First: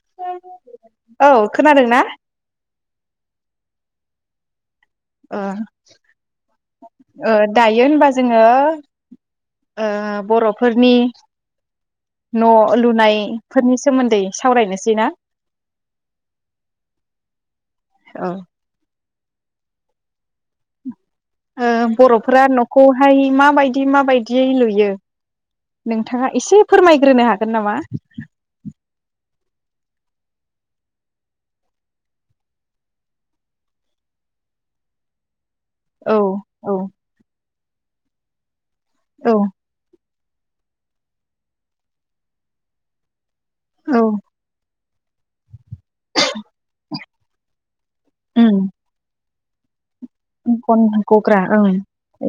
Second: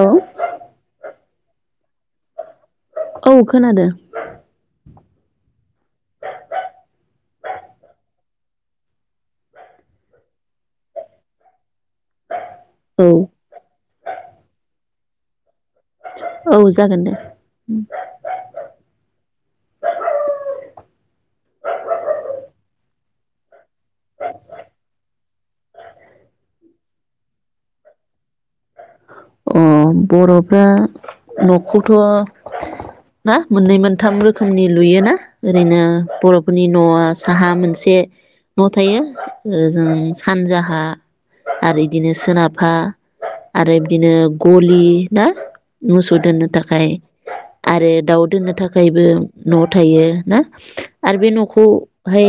औ औ खोनादों ना। औ खोनादों। ओ ओ दायो होनबा जोङो ओ बर'फोरनि न' औ लुनायफोरनि सोमोन्दै सावरायनोसै ना। औ जागोन दे। [inaudible] औ ओ बर'फोरा न'खौहाय माबाय दि माबायदियै लुयो। नोंथाङा एसे फोरमायग्रोनो हागोन नामा। अ बर'फ्रा न'खौथ' ना मोननै मोनथाम रोखोमनि लुयोना। ओरैनो औ बर'फोरनि औ न'आ साहा मो से। न' थायो औ ओ जों सानजाहा आरो इदिनो सोनाबहा आरो औ बिदिनो गलि ना मोसौ दोन्नो थाखाय आरो दाउ दोननो उम थाखायबो न'ट थायो ना गन आरो बे गग्रा ओं न'खौहाय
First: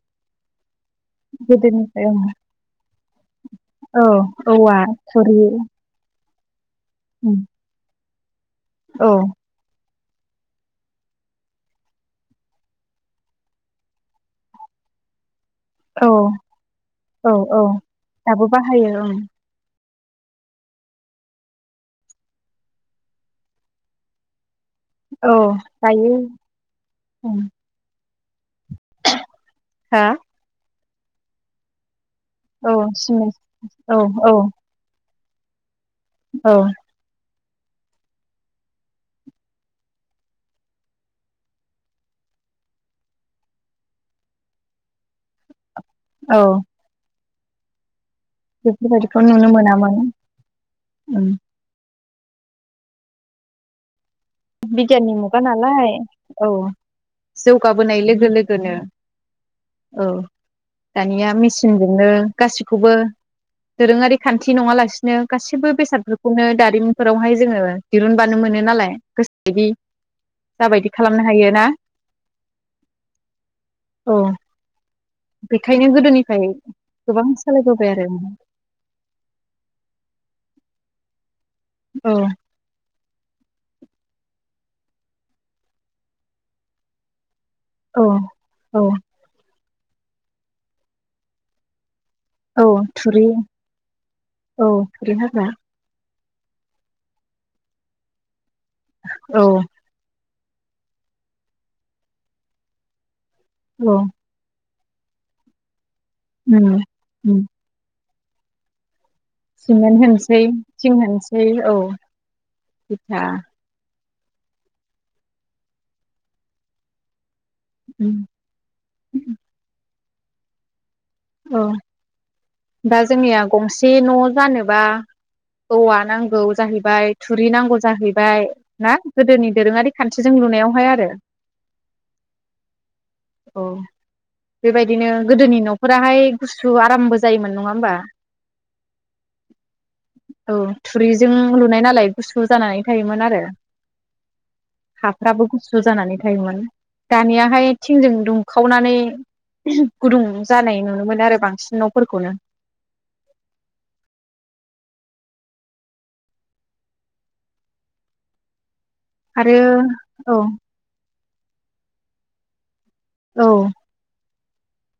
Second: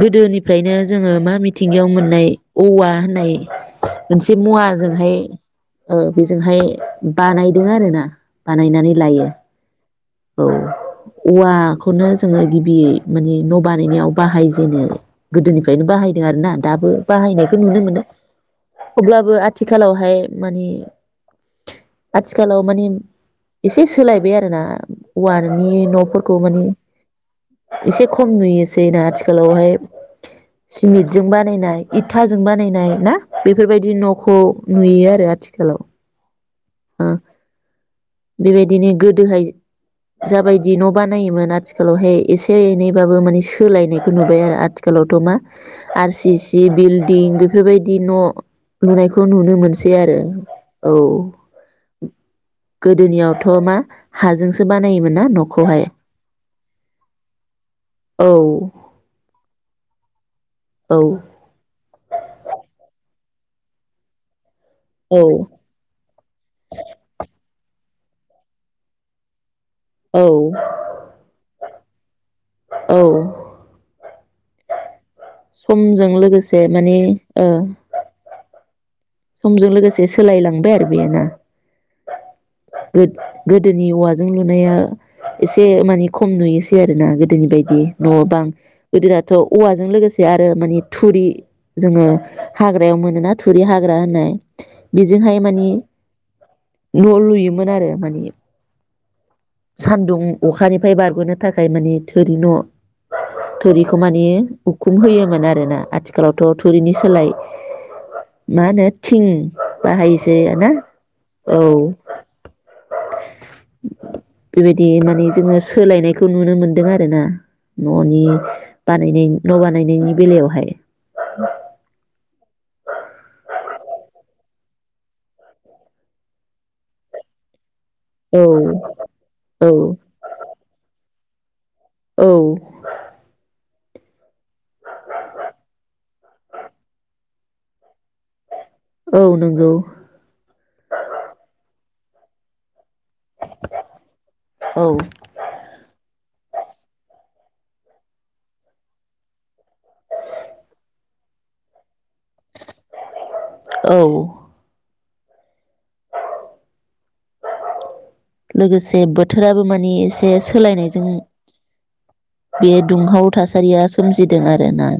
गोदोनिफ्रायनो जोङो मा मिथिंगायाव गोदोनिफ्राय ओं मोननाय औवा होननाय औ मोनसे मुवा औवा थुरि बेजोंहाय उम बानायदों आरो ना बानायनानै औ लायो औ औवाखौनो जोङो गिबि माने न' बानायनायाव बाहायजेनो गोदोनिफ्रायनो औ बाहायदों आरो ना दाबो औ बाहायनायखौ औ नुनो मोनो दाबो बाहायो ओं अब्लाबो आथिखाल आथिखालावहाय मानि आथिखालाव मानि एसे सोलायबाय आरोना औ औवानि दायो न'फोरखौ माने उम एसे खम नुयो सैना आथिखालावहाय हा सिमिटजों बानायनाय इथाजों औ बानायनाय ना सिमेन्ट औ बेफोरबायदि औ न'खौ नुयो आरो आथिखालाव औ ओ बेबायदिनो गोदोहाय जाबायदि न' बानायोमोन आथिखालावहाय एसे एनैबाबो माने सोलायनायखौ नुबाय आरो आथिखालावथ' मा आर सि औ सि बिल दिं बेफोरबायदि न' बेफोरबायदिखौ नुनायखौ नुनो मोनसै मोनामोन आरो औ उम गोदोनियावथ' मा हाजोंसो बानायोमोन बिगियाननि ना मुगा न'खौहाय नालाय औ जौगाबोनाय लोगो औ लोगोनो औ औ दानिया मेचिन नो गासिखौबो दोरोङारि खान्थि खाथि नङा लासिनो औ गासैबो बेसादफोरखौनो दारिमिनफोरावहाय जोङो दिरुनबानो मोनो नालाय बिदि औ जाबायदि खालामनो हायो ना औ [unintelligible] बेखायनो समजों गोदोनिफ्राय लोगोसे माने गोबां ओ सालायबोबाय आरो समजों लोगोसे सोलायलांबाय आरो बेयो ना औ गोद गोदोनि औवाजों लुनाया एसे मानि खम नुयोसै आरोना गोदोनि बायदि बि औ न‌बां औ गोदोनाथ औवाजों लोगोसे आरो माने थुरि जोंङो हाग्रायाव मोनोना थुरि हाग ग्रा होननाय औ थुरि बेजोंहाय हाग्रा माने न लुयोमोन आरो माने औ सान्दुं अखानिफ्राय बारगनो थाखाय माने थोरि न औ थोरिखौ माने उखुम होयोमोन आरो ना आथि आथिखालावथ उम थुरिनि सोलाय उम मा नो थिं सिमेन्ट बाहायसै होनोसै ना थिं होनोसै औ [inaudible] इथा बेबायदि माने जोङो सोलायनायखौ नुनो मोनदों आरो ना ननि बानायनि न बानायनायनि बेलायावहाय औ दा जोंनिया गंसे न जानोबा औवा नांगौ जाहैबाय थुरि नांगौ औ जाहैबाय ना गोदोनि औ दोरोंङारि खान्थिजों लुनायावहाय आरो। औ। औ बेबायदिनो गोदोनि न फोराहाय गुसु आरामबो जायोमोन नंङा होमबा। औ नंगौ [inaudible] औ थुरिजों लुनाय नालाय। गुसु जानानै। थायोमोन आरो औ हाफ्राबो गुसु जानानै थ। थायोमोन दानियाहाय थिंजों दुंखावनानै गुदुं। जानाय नुनो मोनो आरो बांसिनाव। औ। [inaudible] लोगोसे। जे आरो बोथोराबो माने एसे औ सोलायनायजों बे दुंहाव औ थासारिया सोम जिदों आरो ना।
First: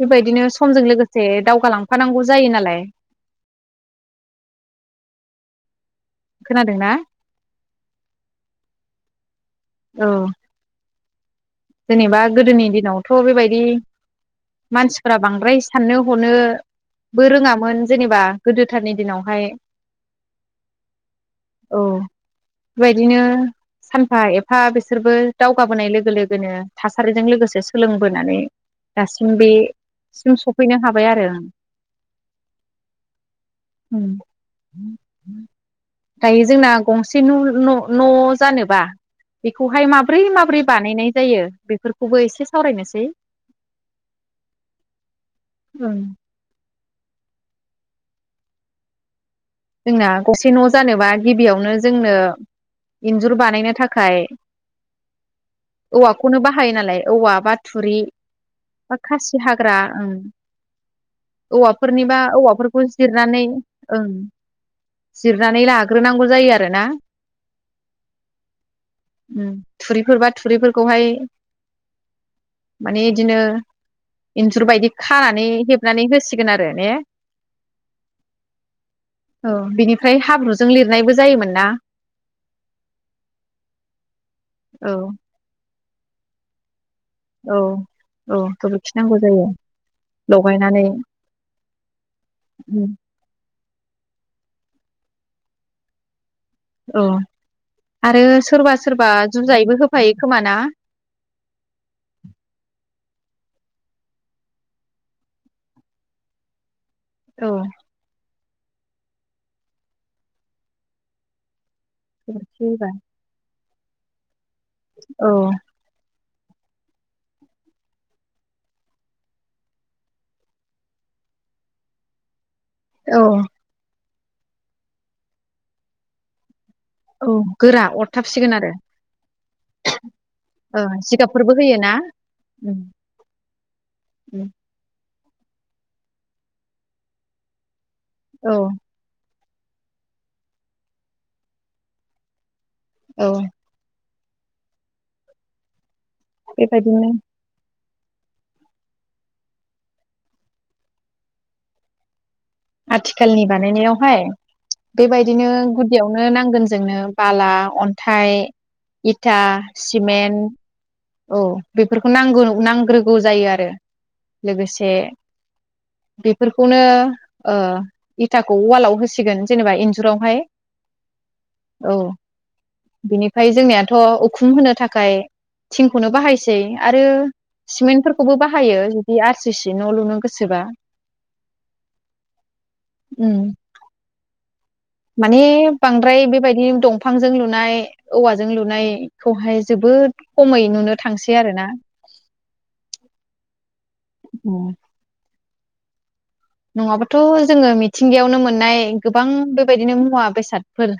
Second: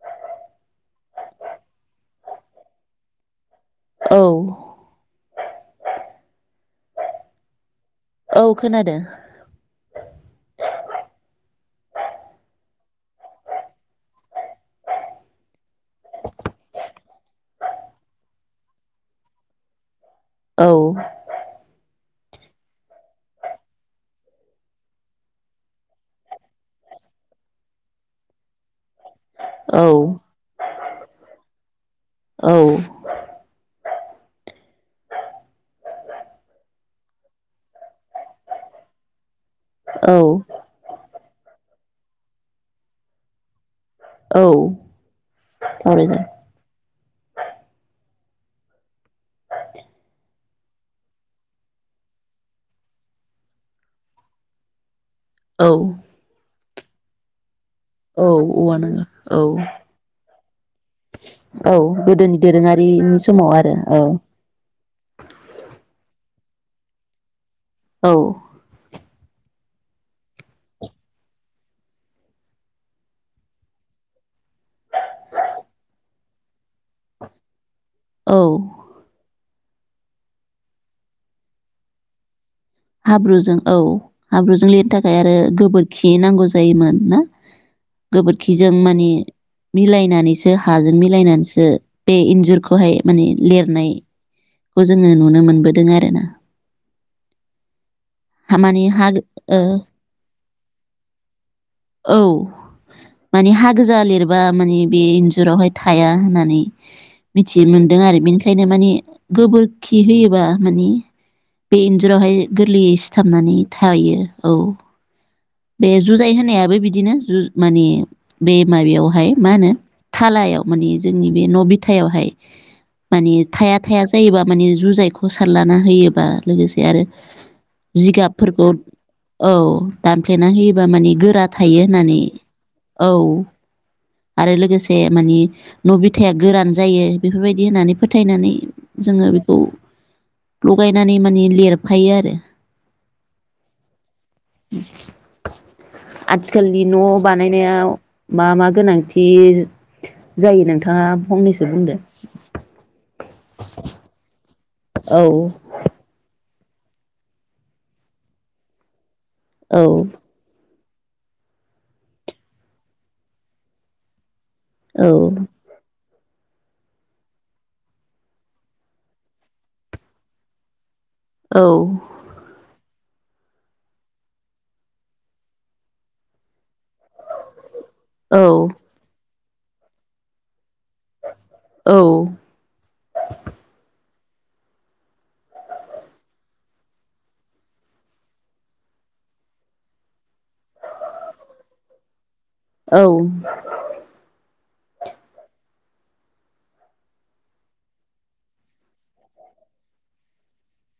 बेबायदिनो समजों लोगोसे दावगालांफानांगौ जायो नालाय‌। औ। खोनादों ना? औ खोनादों। औ जेनेबा गोदोनि दिनावथ' बेबायदि मानसिफ्रा बांद्राय साननो हनोबो रोङामोन जेनेबा गोदोथारनि दिनावहाय। औ। औ बेबायदिनो सानफा एफा बिसोरबो दावगाबोनाय लोगो लो गोनो थासारिजों लोगोसे सोलोंबोनानै दासिम औ बेसिम सफैनो हाबाय आरो औ ओं। उम दायो जोंना गंसे न'-न'-न जानोबा बेखौहाय औ माब्रै माब्रै बानायनाय बेफोरखौबो एसे सावरायनोसै। औ ओं सावरायजा जोंना गसे न' जानोबा गिबियावनो जोंनो इन्जुर बानायनो थाखाय औ औवाखौनो बा हायो नालाय औवा बा थुरि औ औवा बा नाङा औ खासि हाग्रा ओं। औ औवाफोरनिबा गोदोनि औवाफोरखौ दोरोङारिनि जिरनानै समाव आरो औ। ओं जिरनानै लाग्रोनांगौ जायो आरोना। औ। उम थुरिफोर बा थुरिफोरखौहाय माने बिदिनो इन्जुर बायदि खानानै हेबनानै हो सिगोन आरो ने। औ। औ बिनिफ्राय हाब्रुजों लिरनायबो जायोमोन ना। हाब्रुजों औ हाब्रुजों लिरनो औ थाखाय आरो गोबोर खि नांगौ जायोमोन। ना औ औ गोबोरखिजों गोबोरखि माने नांगौ जायो मिलायनानैसो लगायनानै हाजों मिलायनानैसो बे उम इन्जुरखौहाय माने लिरनायखौ जोङो नुनो मोनबोदों आरो ना। औ आरो सोरबा माने हा सोरबा ओ जुजायबो होफायो खोमा ना? औ माने हा गोजा लिरबा माने बे इन्जुरावहाय थाया होननानै औ मिथि मोनदों आरो बेनि ओंखायनो माने गोबोरखि होयोबा माने बे इन्जुरावहाय गोबोरखि होबा गोरलैयै सिथाबनानै थायो औ औ बे जुजाय होनायाबो बिदिनो जु माने बे माबायावहाय मा होनो थालायाव माने जोंनि बे न' बिथायावहाय औ माने थाया थाया जायोबा माने जुजायखौ सारलाना होयोबा लोगोसे आरो औ गोरा अरथाबसिगोन जिगाबफोरखौ आरो औ दानफ्लेना ओ होयोबा माने गोरा जिगाबफोरबो होयो थायो ना होननानै उम औ आरो लोगोसे मानि न' बिथाया गोरान जायो बेफोरबायदि होननानै फोथायनानै औ जोङो औ, लगायनानै माने लिरफायो आरो औ आथिखालनि न' बेबायदिनो बानायनायाव मा मा गोनांथि जायो नोंथाङा फंनैसो बुंदो आथिखालनि बानायनायावहाय बेबायदिनो औ-औ-औ-औ-औ-औ-औ-औ गुदियावनो नांगोन जोंनो बाला अन्थाइ इथा सिमेन्ट औ बेफोरखौ नांगौ नांग्रोगौ जायो आरो लोगोसे बेफोरखौनो ओ इथाखौ अवालाव होसिगोन जेनेबा इन्जुरावहाय। औ। बिनिफ्राय जोंनियाथ' उखुम होनो थाखाय थिंखौनो बाहायसै आरो सिमेन्ट फोरखौबो बाहायो जुदि आरो ससेसे न' लुनो गोसोबा औ उम माने बांद्राय बेबायदि दंफांजों लुनाय औवाजों लुनायखौहाय जोबोद खमै नुनो थांसै आरोना, औ उम नङाबाथ' जोङो मिथिंगायावनो मोननाय गोबां बेबायदिनो मुवा बेसादफोर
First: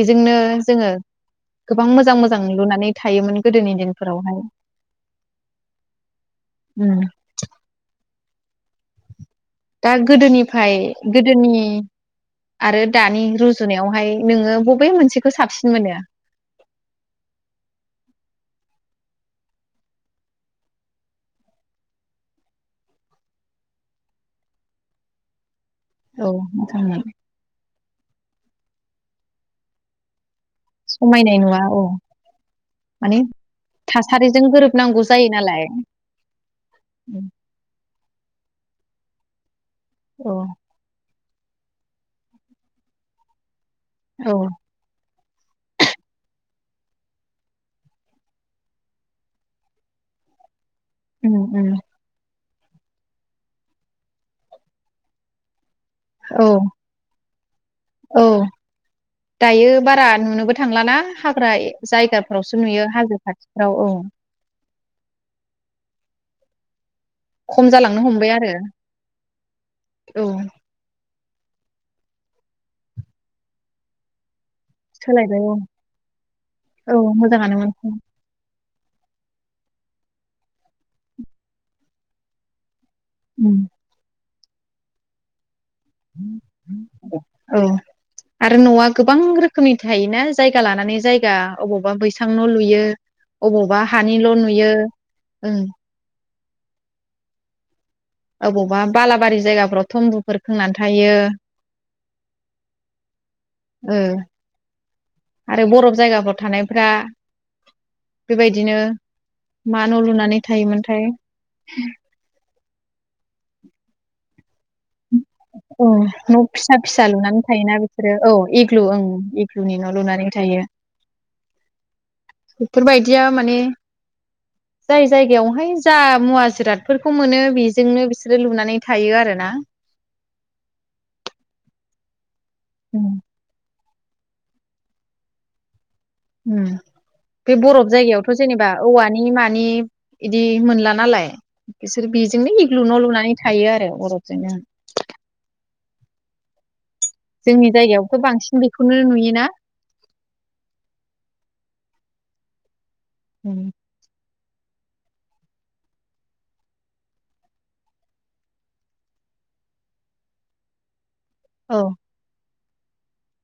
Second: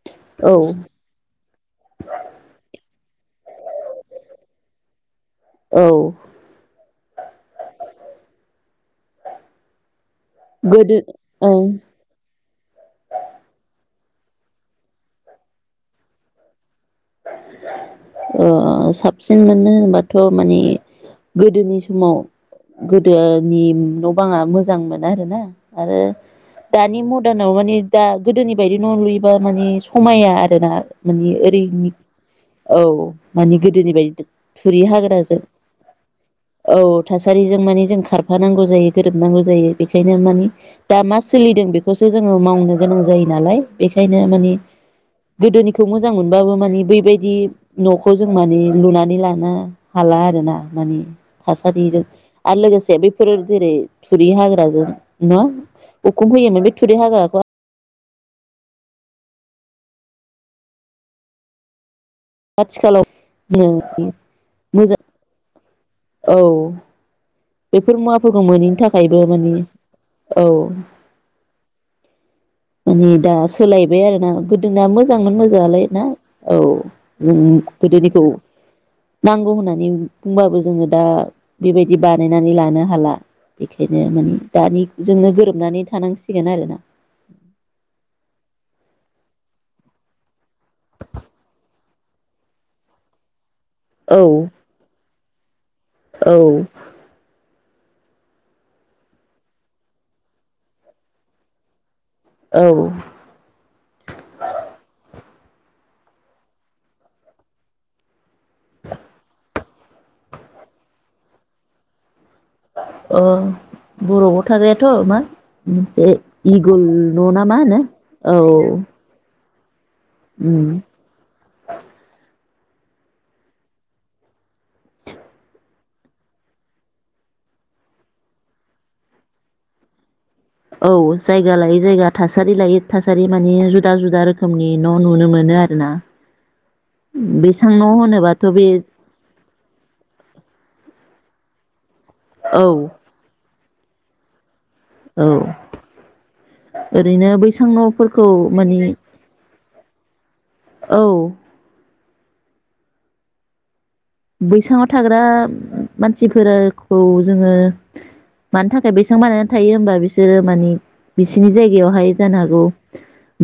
बिजोंनो जोङो गोबां मोजां मोजां लुनानै। थायोमोन गोदोनि दिनफोरावहाय दा गोदोनिफ्राय गोदो गोदोनि ओ आरो दानि रुजुनायावहाय नोङो बबे मोनसेखौ साबसिन मोनो? अ साबसिन मोनो होनबाथ' माने गोदोनि समाव गोदोनि न' बाङा मोजां मोनो आरोना। आरो औ दानि मोजांमोन मदार्नाव माने दा गोदोनि बायदि न' लुयोबा माने समाया आरो गोना माने समायनाय नुवा औ ओरैनि औ माने गोदोनि बायदि थासारिजों थुरि गोरोबनांगौ जायो हाग्राजों नालाय औ थासारिजों माने जों खारफा नांगौ जायो गोरोबनांगौ जायो। बेखायनो औ माने दा मा सोलिदों बेखौसो जोङो मावनो गोनां जायो नालाय बेखायनो औ माने गोदोनिखौ मोजां मोनबाबो माने बै बायदि न'खौ जों माने लुनानै लानो हाला आरोना माने उम उम थासारिजों आरो लोगोसे बेफोर जेरै थुरि हाग्राजों न उखुम औ होयोमोन बे थुरि हाग्राखौ औ दायो बारा नुनोबो थांलाना हाग्रा जायगा फोरावसो नुयो आथिखालाव हाजो खाथिफ्राव औ जोङो मोजां औ खम बेफोर जालांनो हमबाय मुवाफोरखौ आरो मोनैनि थाखायबो माने औ नेै दा सोलायबाय आरोना गो दोना मोजांमोन सोलायबाय औ मोजाङलाय ना औ जों गोदोनिखौ नांगौ होननानै बुंबाबो जोङो दा बेबायदि बानायनानै लानो हाला उम बेखायनो माने दानिजोंनो गोरोबनानै थानांसिगोन आरो ना औ आरो नआ गोबां रोखोमनि थायोना जायगा लानानै जायगा अबावबा बैसां न लुयो अबावबा औ हानिल' नुयो ओं औ अबावबा बालाबारि जायगाफोराव थम्बुफोर खोंनानै थायो, औ, ओ आरो बरफ जायगाफोराव थानायफोरा, बेबायदिनो मा न' लुनानै थायोमोनथाय अ बरबआव थाग्रायाथ' मा अ मोनसे न' फिसा इगल फिसा न' ना लुनानै मा थायोना होनो बिसोरो औ एग्लु ओं [unintelligible] लुनानै थायो। उम बेफोरबायदिया माने जाय जायगायावहाय जा मुवा जिरादफोरखौ मोनो बेजोंनो बिसोरो लुनानै थायो आरोना, औ जायगा लायै जायगा था - थासारि लायो उम थासारि माने जु जुदा जुदा रोखोमनि न' नुनो मोनो आरो ना? उम बे बरफ जायगायावथ' होनोबाथ' जेनेबा बे औवानि मानि बिदि मोनला नालाय, बिसोर बेजोंनो औ इग्लु न लुनानै थायो आरो अरफजोंनो औ ओरैनो बैसां जोंनि जायगायावथ' न'फोरखौ बांसिन माने, बेखौनो नुयोना औ उम बैसाङाव थाग्रा मानसिफोरखौ जोङो मानि थाखाय बैसां बानायनानै थायो होमबा बिसोरो माने, बिसिनि औ जायगायावहाय जानो हागौ,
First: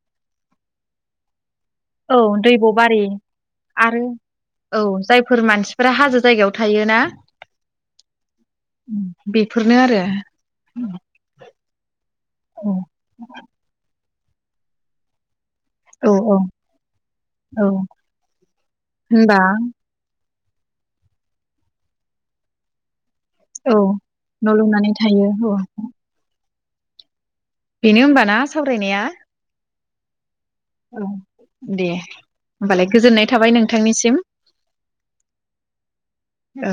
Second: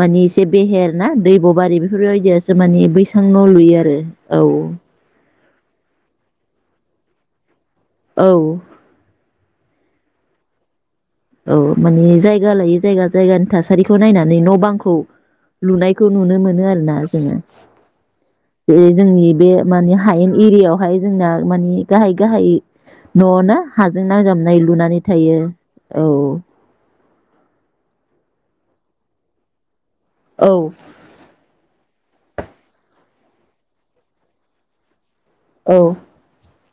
मानि इसे बेहेर ना दै बरबारि औ बेफोरबायदियासो मानि दैब'बारि बैसां न' लुयो आरो औ फोर मानसिफोरा हाजो जायगायाव थायो ना? औ। बेफोरनो आरो। औ माने जायगा औ लायै जायगा जायगानि थासारिखौ नायना, नै न' बांखौ। लुनायखौ औ नुनो मोनो आरो ना जोङो औ बे जोंनि होनबा बे माने हायेन। एरियायावहाय जोंना मानि गाहाय गाहाय। न'आवनो औ हाजों नांजाबनाय लुनानै थायो। औ। बेनो ओबाना सावरायनाया? औ। औ दे होमबालाय गोजोननाय थाबाय नोंथांनिसिम औ ओ